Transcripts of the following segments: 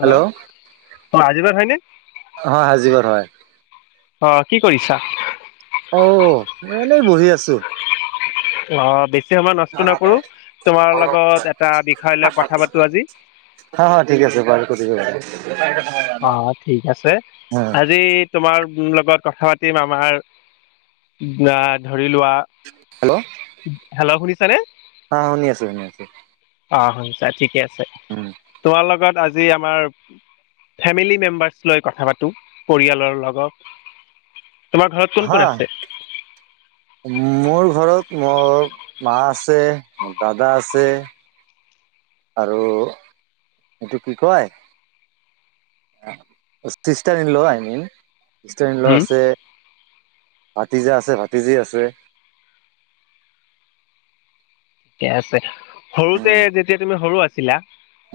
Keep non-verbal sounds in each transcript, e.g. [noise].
Hello hello. আজিমাৰ হয়নে? হয় হাজিবৰ হয় অঁ, কি কৰিছা? অঁ, মই এনেই বহি আছোঁ। অঁ, বেছি সময় নষ্ট নকৰো। তোমাৰ লগত এটা বিষয় লৈ কথা পাতো আজি। হ -হ ঠিক আছে বাৰু, কৰিব বাৰু। অঁ, ঠিক আছে। আজি- তোমাৰ লগত কথা পাতিম আমাৰ আহ ধৰি লোৱা- হেল্ল', শুনিছেনে? অঁ, শুনি আছো, শুনি আছো। অঁ, শুনিছা ঠিকে আছে। আছো তোমাৰ লগত আজি আমাৰ- ফেমিলি মেম্বাৰ্চ লৈ কথা পাতো, পৰিয়ালৰ লগত। তোমাৰ ঘৰত কোন হা কোন আছে? মোৰ ঘৰত মোৰ মা আছে, দাদা আছে, - আৰু এইটো কি কয়? Sister in law, I mean sister in law হুম আছে। ভতিজা আছে, ভতিজী আছে। ঠিকে আছে। সৰুতে উম যেতিয়া তুমি সৰু আছিলা,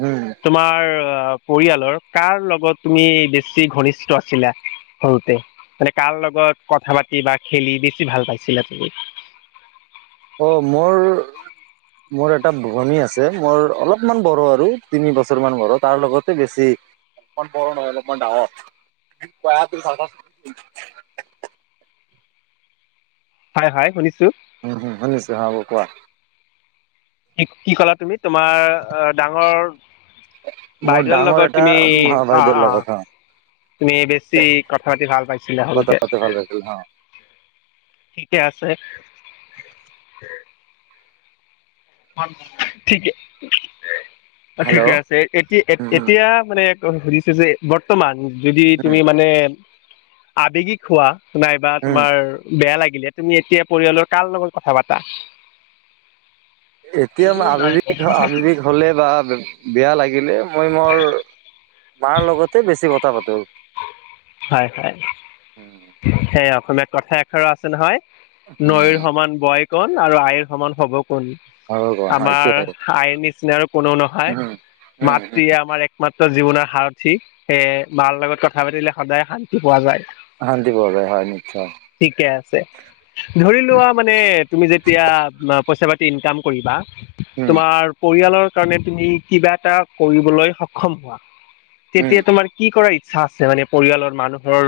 উম তোমাৰ- পৰিয়ালৰ কাৰ লগত তুমি বেছি ঘনিষ্ঠ আছিলা সৰুতে? মানে কাৰ লগত কথা পাতি বা খেলি বেছি ভাল পাইছিলা তুমি? অঁ, মোৰ- মোৰ এটা ভনী আছে, মোৰ অলপমান বড় আৰু তিনি বছৰমান বড়ো। তাৰ লগতে বেছি- [unintelligible] হয়, হয় শুনিছোঁ। উম-উম, শুনিছো হ'ব কোৱা? কি কি ক'লা তুমি? তোমাৰ অঁ, ডাঙৰ- মোৰ বাইদেউৰ ডাঙৰ লগত এটা তুমি মহা অঁ, বাইদেউৰ অঁ, লগত - হা তুমি বেছি কথা পাতি ভাল পাইছিলা কথা সৰুতে। পাতি ভাল পাইছিলোঁ অঁ। ঠিকে আছে। ঠিকে, অঁ হেল্ল' ঠিকে আছে। এতিয়া উম, হুম, -এতিয়া মানে- সুধিছো যে বৰ্তমান যদি উম, তুমি মানে- আৱেগিক হোৱা নাইবা উম, তোমাৰ বেয়া লাগিলে- তুমি এতিয়া পৰিয়ালৰ কাৰ লগত কথা পাতা? এতিয়া আৱেগিক -আৱেৱিক হ'লে বা- বেয়া লাগিলে মই মোৰ মাৰ লগতে বেছি কথা পাতোঁ। হয়, হয়। সে অসমীয়াত কথা এষাৰো আছে নহয় উম, নৈৰ সমান বয়- কোন আৰু আইৰ সমান হব কোন! আৰু কোৱা হয় আমাৰ এইটোৱে আইৰ নিচিনা আৰু কোনো নহয়। উম, উম, মাতৃয়ে আমাৰ একমাত্ৰ জীৱনৰ সাৰথী। সেয়ে মাৰ লগত কথা পাতিলে সদায় শান্তি পোৱা যায়। শান্তি পোৱা যায়, হয় নিশ্চয়। ঠিকে আছে। ধৰি লোৱা মানে তুমি যেতিয়া পইচা পাতি ইনকাম কৰিবা, উম, তোমাৰ পৰিয়ালৰ কাৰণে তুমি কিবা এটা কৰিবলৈ সক্ষম হোৱা। উম, তেতিয়া তোমাৰ কি কৰাৰ ইচ্ছা আছে মানে পৰিয়ালৰ মানুহৰ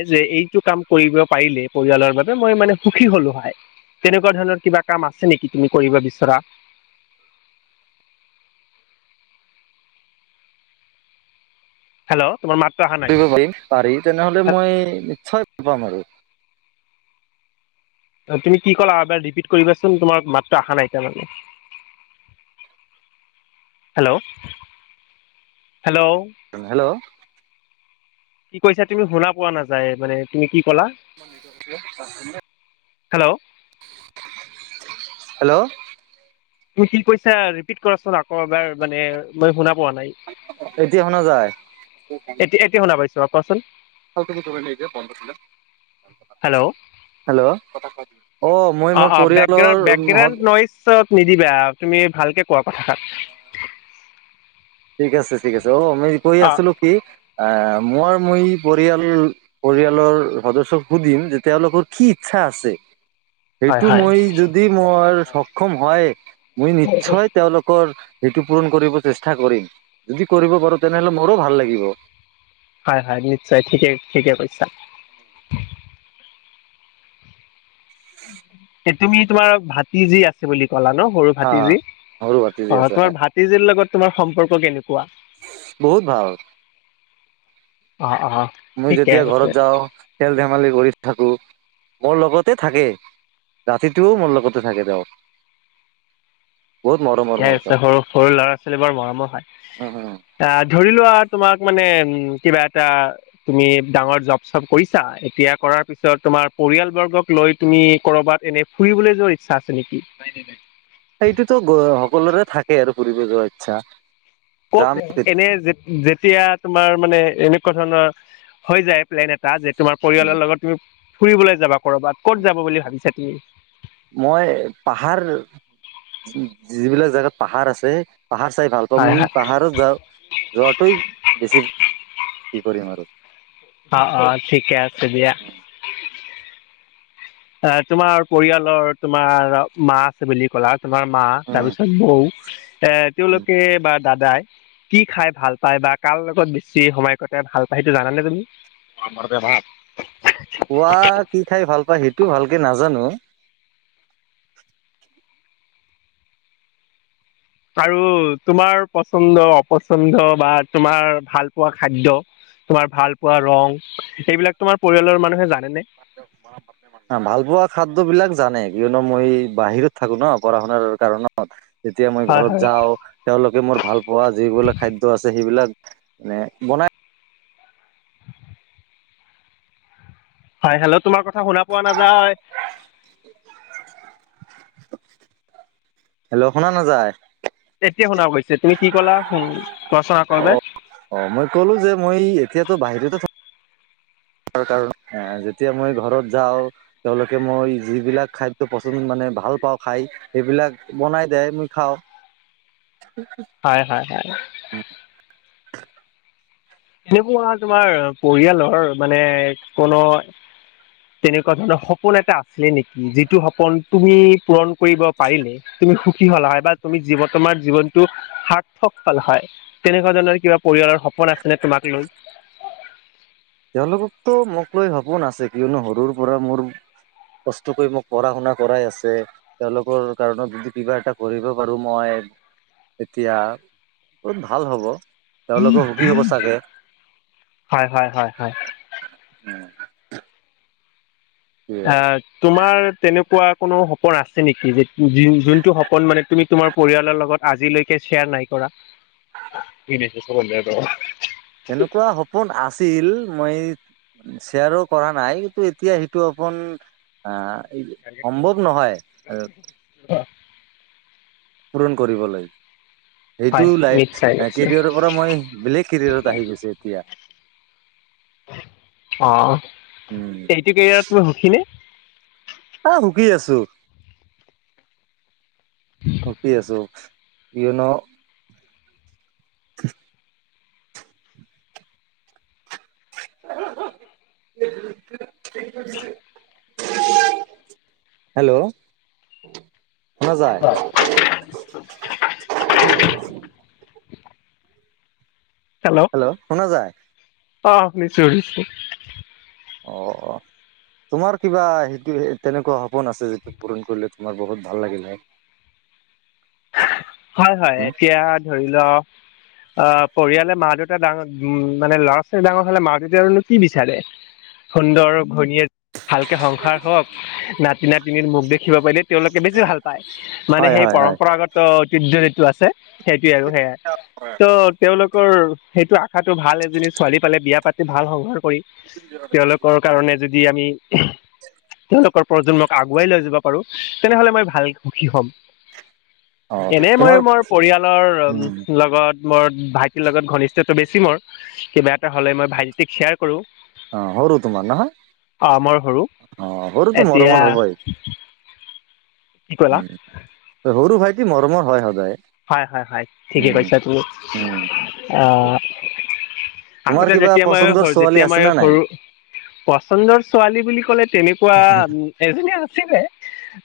এই যে এইটো কাম কৰিব পাৰিলে পৰিয়ালৰ বাবে মই মানে সুখী হলো হয়। তেনেকুৱা ধৰণৰ কিবা কাম আছে নেকি তুমি কৰিব বিচৰা? হেল্ল'। তোমাৰ মাতটো অহা নাই। কৰিব পাৰিম পাৰি তেনেহ'লে মই নিশ্চয় ভাল পাম আৰু। তুমি কি ক'লা আৰু এবাৰ ৰিপিট কৰিবাচোন, তোমাৰ মাতটো আহা নাই তাৰমানে। হেল্ল', হেল্ল' অ হেল্ল', কি কৈছা তুমি শুনা পোৱা নাযায় মানে তুমি কি কলা? [unintelligible] হেল্ল' হেল্ল' তুমি কি কৈছা ৰিপিট কৰাচোন আকৌ। আকৌ এবাৰ মানে মই শুনা পোৱা নাই, এতিয়া শুনা যায় এতিয়া এতিয়া শুনা পাইছো। অ' কোৱাচোন। হেল্ল, অঁ হেল্ল' অ মই মোৰ পৰিয়ালৰ নহত ছত নিদিবা তুমি ভালকে কোৱা কথাষাৰ। ঠিক আছে ঠিক আছে, অ মই কৈ অ' আছিলোঁ কি আ মৰ মই পৰিয়াল পৰিয়ালৰ সদস্যকো সুধিম যে তেওঁলোকৰ কি ইচ্ছা আছে। হয় সেইটো হয় মই যদি মৰ সক্ষম হয় মই নিশ্চয়, তেওঁলোকৰ সেইটো পূৰণ কৰিব চেষ্টা কৰিম। যদি কৰিব পাৰো তেনেহলে মোৰো ভাল লাগিব। হয় হয় নিশ্চয় ঠিকে ঠিকে কৈছা। তুমি তোমাৰ ভাতিজী আছে বুলি কলা ন, সৰু হা ভাতিজী। মোৰো ভাতিজি অ আছে তোমাৰ হয় ভাতিজীৰ লগত তোমাৰ সম্পৰ্ক কেনেকুৱা? বহুত ভাল। অ অ। মই ঠিকে যেতিয়া আছে ঘৰত যাওঁ খেল ধেমালি কৰি থাকো, মোৰ লগতে থাকে। ৰাতিটোও মোৰ লগতে থাকে তেওঁ। বহুত মৰমৰ কেই মোৰ আছে, তেওঁ সৰু সৰু ল'ৰা ছোৱালী বৰ মৰমৰ হয়। উম উম আহ ধৰি লোৱা তোমাক মানে উ কিবা এটা, তুমি ডাঙৰ জব চব কৰিছা, এতিয়া কৰাৰ পিছত তোমাৰ পৰিয়ালবৰ্গক লৈ তুমি কৰবাত এনে- ফুৰিবলৈ যোৱাৰ ইচ্ছা আছে নেকি? সেইটোতো গ সকলোৰে থাকে আৰু ফুৰিব যোৱাৰ ইচ্ছা। যাম কত কেনে যে যেতিয়া তোমাৰ মানে এনেকুৱা ধৰণৰ হৈ যায়, প্লেন এটা যে তোমাৰ পৰিয়ালৰ লগত তুমি ফুৰিবলৈ যাবা কৰ'বাত, ক'ত যাব বুলি ভাবিছা তুমি? মই পাহাৰ, যিবিলাক জেগাত পাহাৰ আছে পাহাৰ চাই ভাল হয় তুমি হয় পাহাৰত যাওঁ যোৱাটোৱেই বেছি কি কৰিম আৰু। অ অ ঠিকে আছে দিয়া। অ তোমাৰ পৰিয়ালৰ তোমাৰ মাক আছে বুলি কলা, তোমাৰ মা তাৰপিছত বৌ এ তেওঁলোকে বা দাদাই- কি খাই ভাল পায় বা কাৰ লগত বেছি সময় কটাই ভাল পায় সেইটো জানানে তুমি? [inaudible] খোৱাত কি খাই ভাল পায় সেইটো ভালকে নাজানো। আৰু তোমাৰ পচন্দ অপচন্দ বা তোমাৰ ভাল পোৱা খাদ্য। তোমাৰ ভাল পোৱা ৰং এইবিলাক তোমাৰ পৰিয়ালৰ মানুহে জানেনে? [inaudible] অ', ভাল পোৱা খাদ্যবিলাক জানে কিয়নো মই বাহিৰত থাকো ন পঢ়া শুনাৰ কাৰণত। তেতিয়া মই হয় ঘৰত হয় যাওঁ। তেওঁলোকে মোৰ ভাল পোৱা যিবিলাক খাদ্য আছে সেইবিলাক মানে বনাই। হয়, হেল্ল' তোমাৰ কথা শুনা পোৱা নাযায়। হেল্ল' শুনা নাযায়? এতিয়া শুনা গৈছে তুমি কি ক'লা কোৱা চোন আকৌ এবাৰ। অ', মই ক'লো যে মই এতিয়াতো বাহিৰতে থা যেতিয়া মই ঘৰত যাওঁ। তেওঁলোকে মই যিবিলাক খাদ্য পচন্দ মানে ভাল পাওঁ খাই। এইবিলাক বনাই দিয়ে মই খাওঁ। হয়, হয়, হয়। এনেকুৱা তোমাৰ পৰিয়ালৰ মানে কোনো তেনেকুৱা ধৰণৰ সপোন এটা আছিলে নেকি যিটো সপোন তুমি পূৰণ কৰিব পাৰিলে তুমি সুখী হ'লা হয় বা তুমি জীৱন তোমাৰ জীৱনটো সাৰ্থক ফল হয়, তেনেকুৱা ধৰণৰ কিবা পৰিয়ালৰ সপোন আছে নে তোমাক লৈ? তেওঁলোকতো মোক লৈ সপোন আছে কিয়নো সৰুৰ পৰা মোৰ কষ্ট কৰি মোক পঢ়া শুনা কৰাই আছে। তেওঁলোকৰ কাৰণত যদি কিবা এটা কৰিব পাৰো মই। এতিয়া বহুত ভাল হ'ব তেওঁলোকও সুখী হ'ব চাগে। হয়, হয়, হয়, হয়। [inaudible] অ', তোমাৰ তেনেকুৱা কোনো সপোন আছে নেকি যে যোনটো সপোন মানে তুমি তোমাৰ পৰিয়ালৰ লগত আজিলৈকে শ্বেয়াৰ নাই কৰা। তেনেকুৱা সপোন আছিল মই শ্বেয়াৰো কৰা নাই, কিন্তু এতিয়া সেইটো অপোন আহ এই সম্ভৱ নহয় আৰু [inaudible] পূৰণ কৰিবলৈ। সেইটো হয় লাই নিশ্চয় নিশ্চয় কেৰিয়াৰৰ পৰা মই বেলেগ কেৰিয়াৰত আহি গৈছো এতিয়া। অ', উম এইটো কেৰিয়াৰত তুমি সুখী নে? অ', সুখী আছো। সুখী আছো, কিয়নো [inaudible] [inaudible] হেল্ল' শুনা যায়। হেল্ল' অ' শুনা যায় শুনিছো শুনিছো। অ অ তোমাৰ কিবা সেইটো তেনেকুৱা সপোন আছে যিটো পূৰণ কৰিলে তোমাৰ বহুত ভাল লাগিল হৈ। হয়, হয়, উম, এতিয়া ধৰি ল অ', পৰিয়ালে মা দেউতা ডাঙৰ মানে ল'ৰা ছোৱালী ডাঙৰ হ'লে মা দেউত আৰুনো কি বিচাৰে। সুন্দৰ ঘণীয়েক ভালকে সংসাৰ হওক, নাতি নাতিনী মুখ দেখিব পাৰিলে তেওঁলোকে বেছি ভাল পায়। মানে হয় সেই হয় হয় পৰম্পৰাগত ঐতিহ্য যিটো আছে সেইটোৱে আৰু সেয়াই। ত তেওঁলোকৰ সেইটো আশাটো ভাল এজনী ছোৱালী পালে বিয়া পাতি ভাল সংহাৰ কৰি তেওঁলোক কৰ কাৰণে যদি আমি তেওঁলোকৰ প্ৰজন্মক আগুৱাই লৈ যাব পাৰো। তেনেহ'লে মই ভাল সুখী হ'ম। অ এনে মই তোমাৰ মৰ উম পৰিয়ালৰ লগত মোৰ ভাইটিৰ লগত ঘনিষ্ঠটো বেছি মোৰ, কিবা এটা হলে মই ভাইটিক শ্বেয়াৰ কৰো। অ সৰু তোমাৰ নহয়, সৰু অ সৰুটো এতিয়া মৰমৰ হ'বই। কি কলা? উম সৰু ভাইটি মৰমৰ হয় সদায়। হয় হয় হয় ঠিকে উম কৈছা তুমি, উম আহ তোমাৰ আগতে কিবা যেতিয়া মই পচন্দৰ ছোৱালী যেতিয়া আছে মই নে নাই সৰু পচন্দৰ ছোৱালী বুলি ক'লে তেনেকুৱা এজনী আছিলে।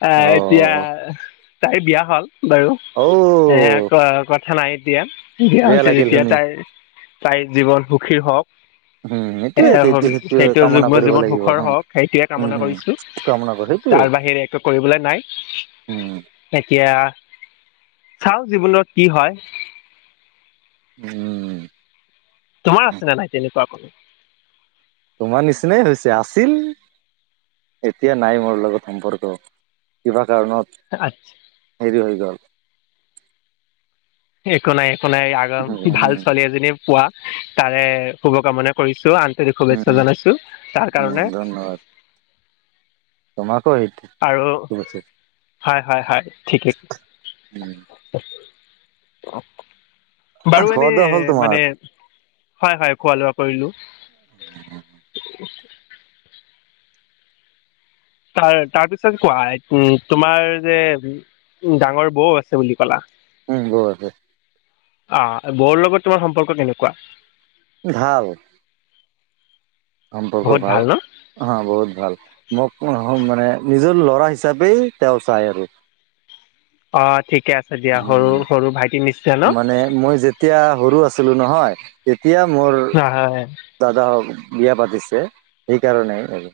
আহ অ এতিয়া তাইৰ বিয়া হ'ল বাৰু। অ। সেয়া ক কথা নাই এতিয়া বিয়া বেয়া হৈছে লাগিল যেতিয়া শুনি তাইৰ। তাই জীৱন সুখীৰ হওঁক। উম এ সেইটোয়ে সেইটো সন সেইটোয়ে সেইটো কামনা যুগ্ম কৰিব জীৱন লাগিব সুখৰ হ হওঁক সেইটোৱে উম কামনা হম কৰিছো। কামনা কৰ সেইটোয়ে তাৰ বাহিৰে একো কৰিবলৈ নাই। উম। এতিয়া চাও জীৱনত কি হয়। উম। তোমাৰ আছে নে নাই তেনেকুৱা কোনো? তোমাৰ নিচিনাই হৈছে, আছিল। এতিয়া নাই মোৰ লগত সম্পৰ্ক, কিবা কাৰণত আচ্ হেৰি হৈ গ'ল। একো নাই একো নাই আগ ভাল উম ছোৱালী এজনী পোৱা তাৰে শুভকামনা কৰিছো আন্তৰিক শুভেচ্ছা উম জনাইছো তাৰ উম কাৰণে। ধন্যবাদ তোমাকো সেই। আৰু হয় হয় হয় ঠিকেই। উম বাৰু খোৱা এনেই, দোৱা হ'ল তোমাৰ মানে হয় হয় খোৱা লোৱা কৰিলো। তাৰ তাৰপিছত কোৱা উ তোমাৰ যে ডাঙৰ বৌ আছে বুলি ক'লা। উম বৌ আছে। আ বৰ লগত তোমাৰ সম্পৰ্ক কেনেকুৱা? ভাল। সম্পৰ্ক বহুত ভাল। ন হা বহুত ভাল মোক মানে নিজৰ ল'ৰা হিচাপেই তেওঁ চাই আৰু। অ ঠিকে আছে দিয়া, সৰু সৰু ভাইটি নিশ্চয় ন? নে মই যেতিয়া সৰু আছিলো নহয়, তেতিয়া মোৰ হয় হয় দাদা হওঁক বিয়া পাতিছে সেইকাৰণে আৰু।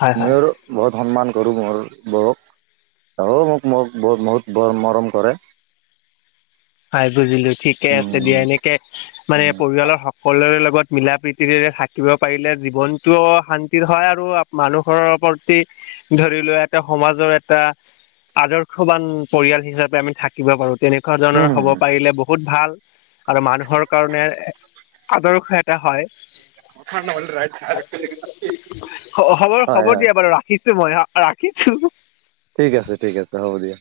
হয় মই হয় আৰু বহুত সন্মান কৰোঁ মোৰ বৌক আৰু তাইও মোক মোক বহুতৰ মৰম কৰে। হয় বুজিলোঁ ঠিকে আছে দিয়া উম এনেকে মানে উম পৰিয়ালৰ সকলোৰে লগত মিলা প্ৰীতিৰে থাকিব পাৰিলে জীৱনতটো শান্তিৰ হয় আৰু মানুহৰৰ প্ৰতি ধৰি লোৱা এটা সমাজৰ এটা আদৰ্শবান পৰিয়াল হিচাপে আমি থাকিব পাৰোঁ। তেনেকুৱা ধৰণৰ হ'ব উম পাৰিলে বহুত ভাল আৰু মানুহৰ কাৰণে আদৰ্শ এটা হয়। হয় হয়। কিছো মইয়ো ৰাখিছোঁ। ঠিক আছে ঠিক আছে হ'ব দিয়া।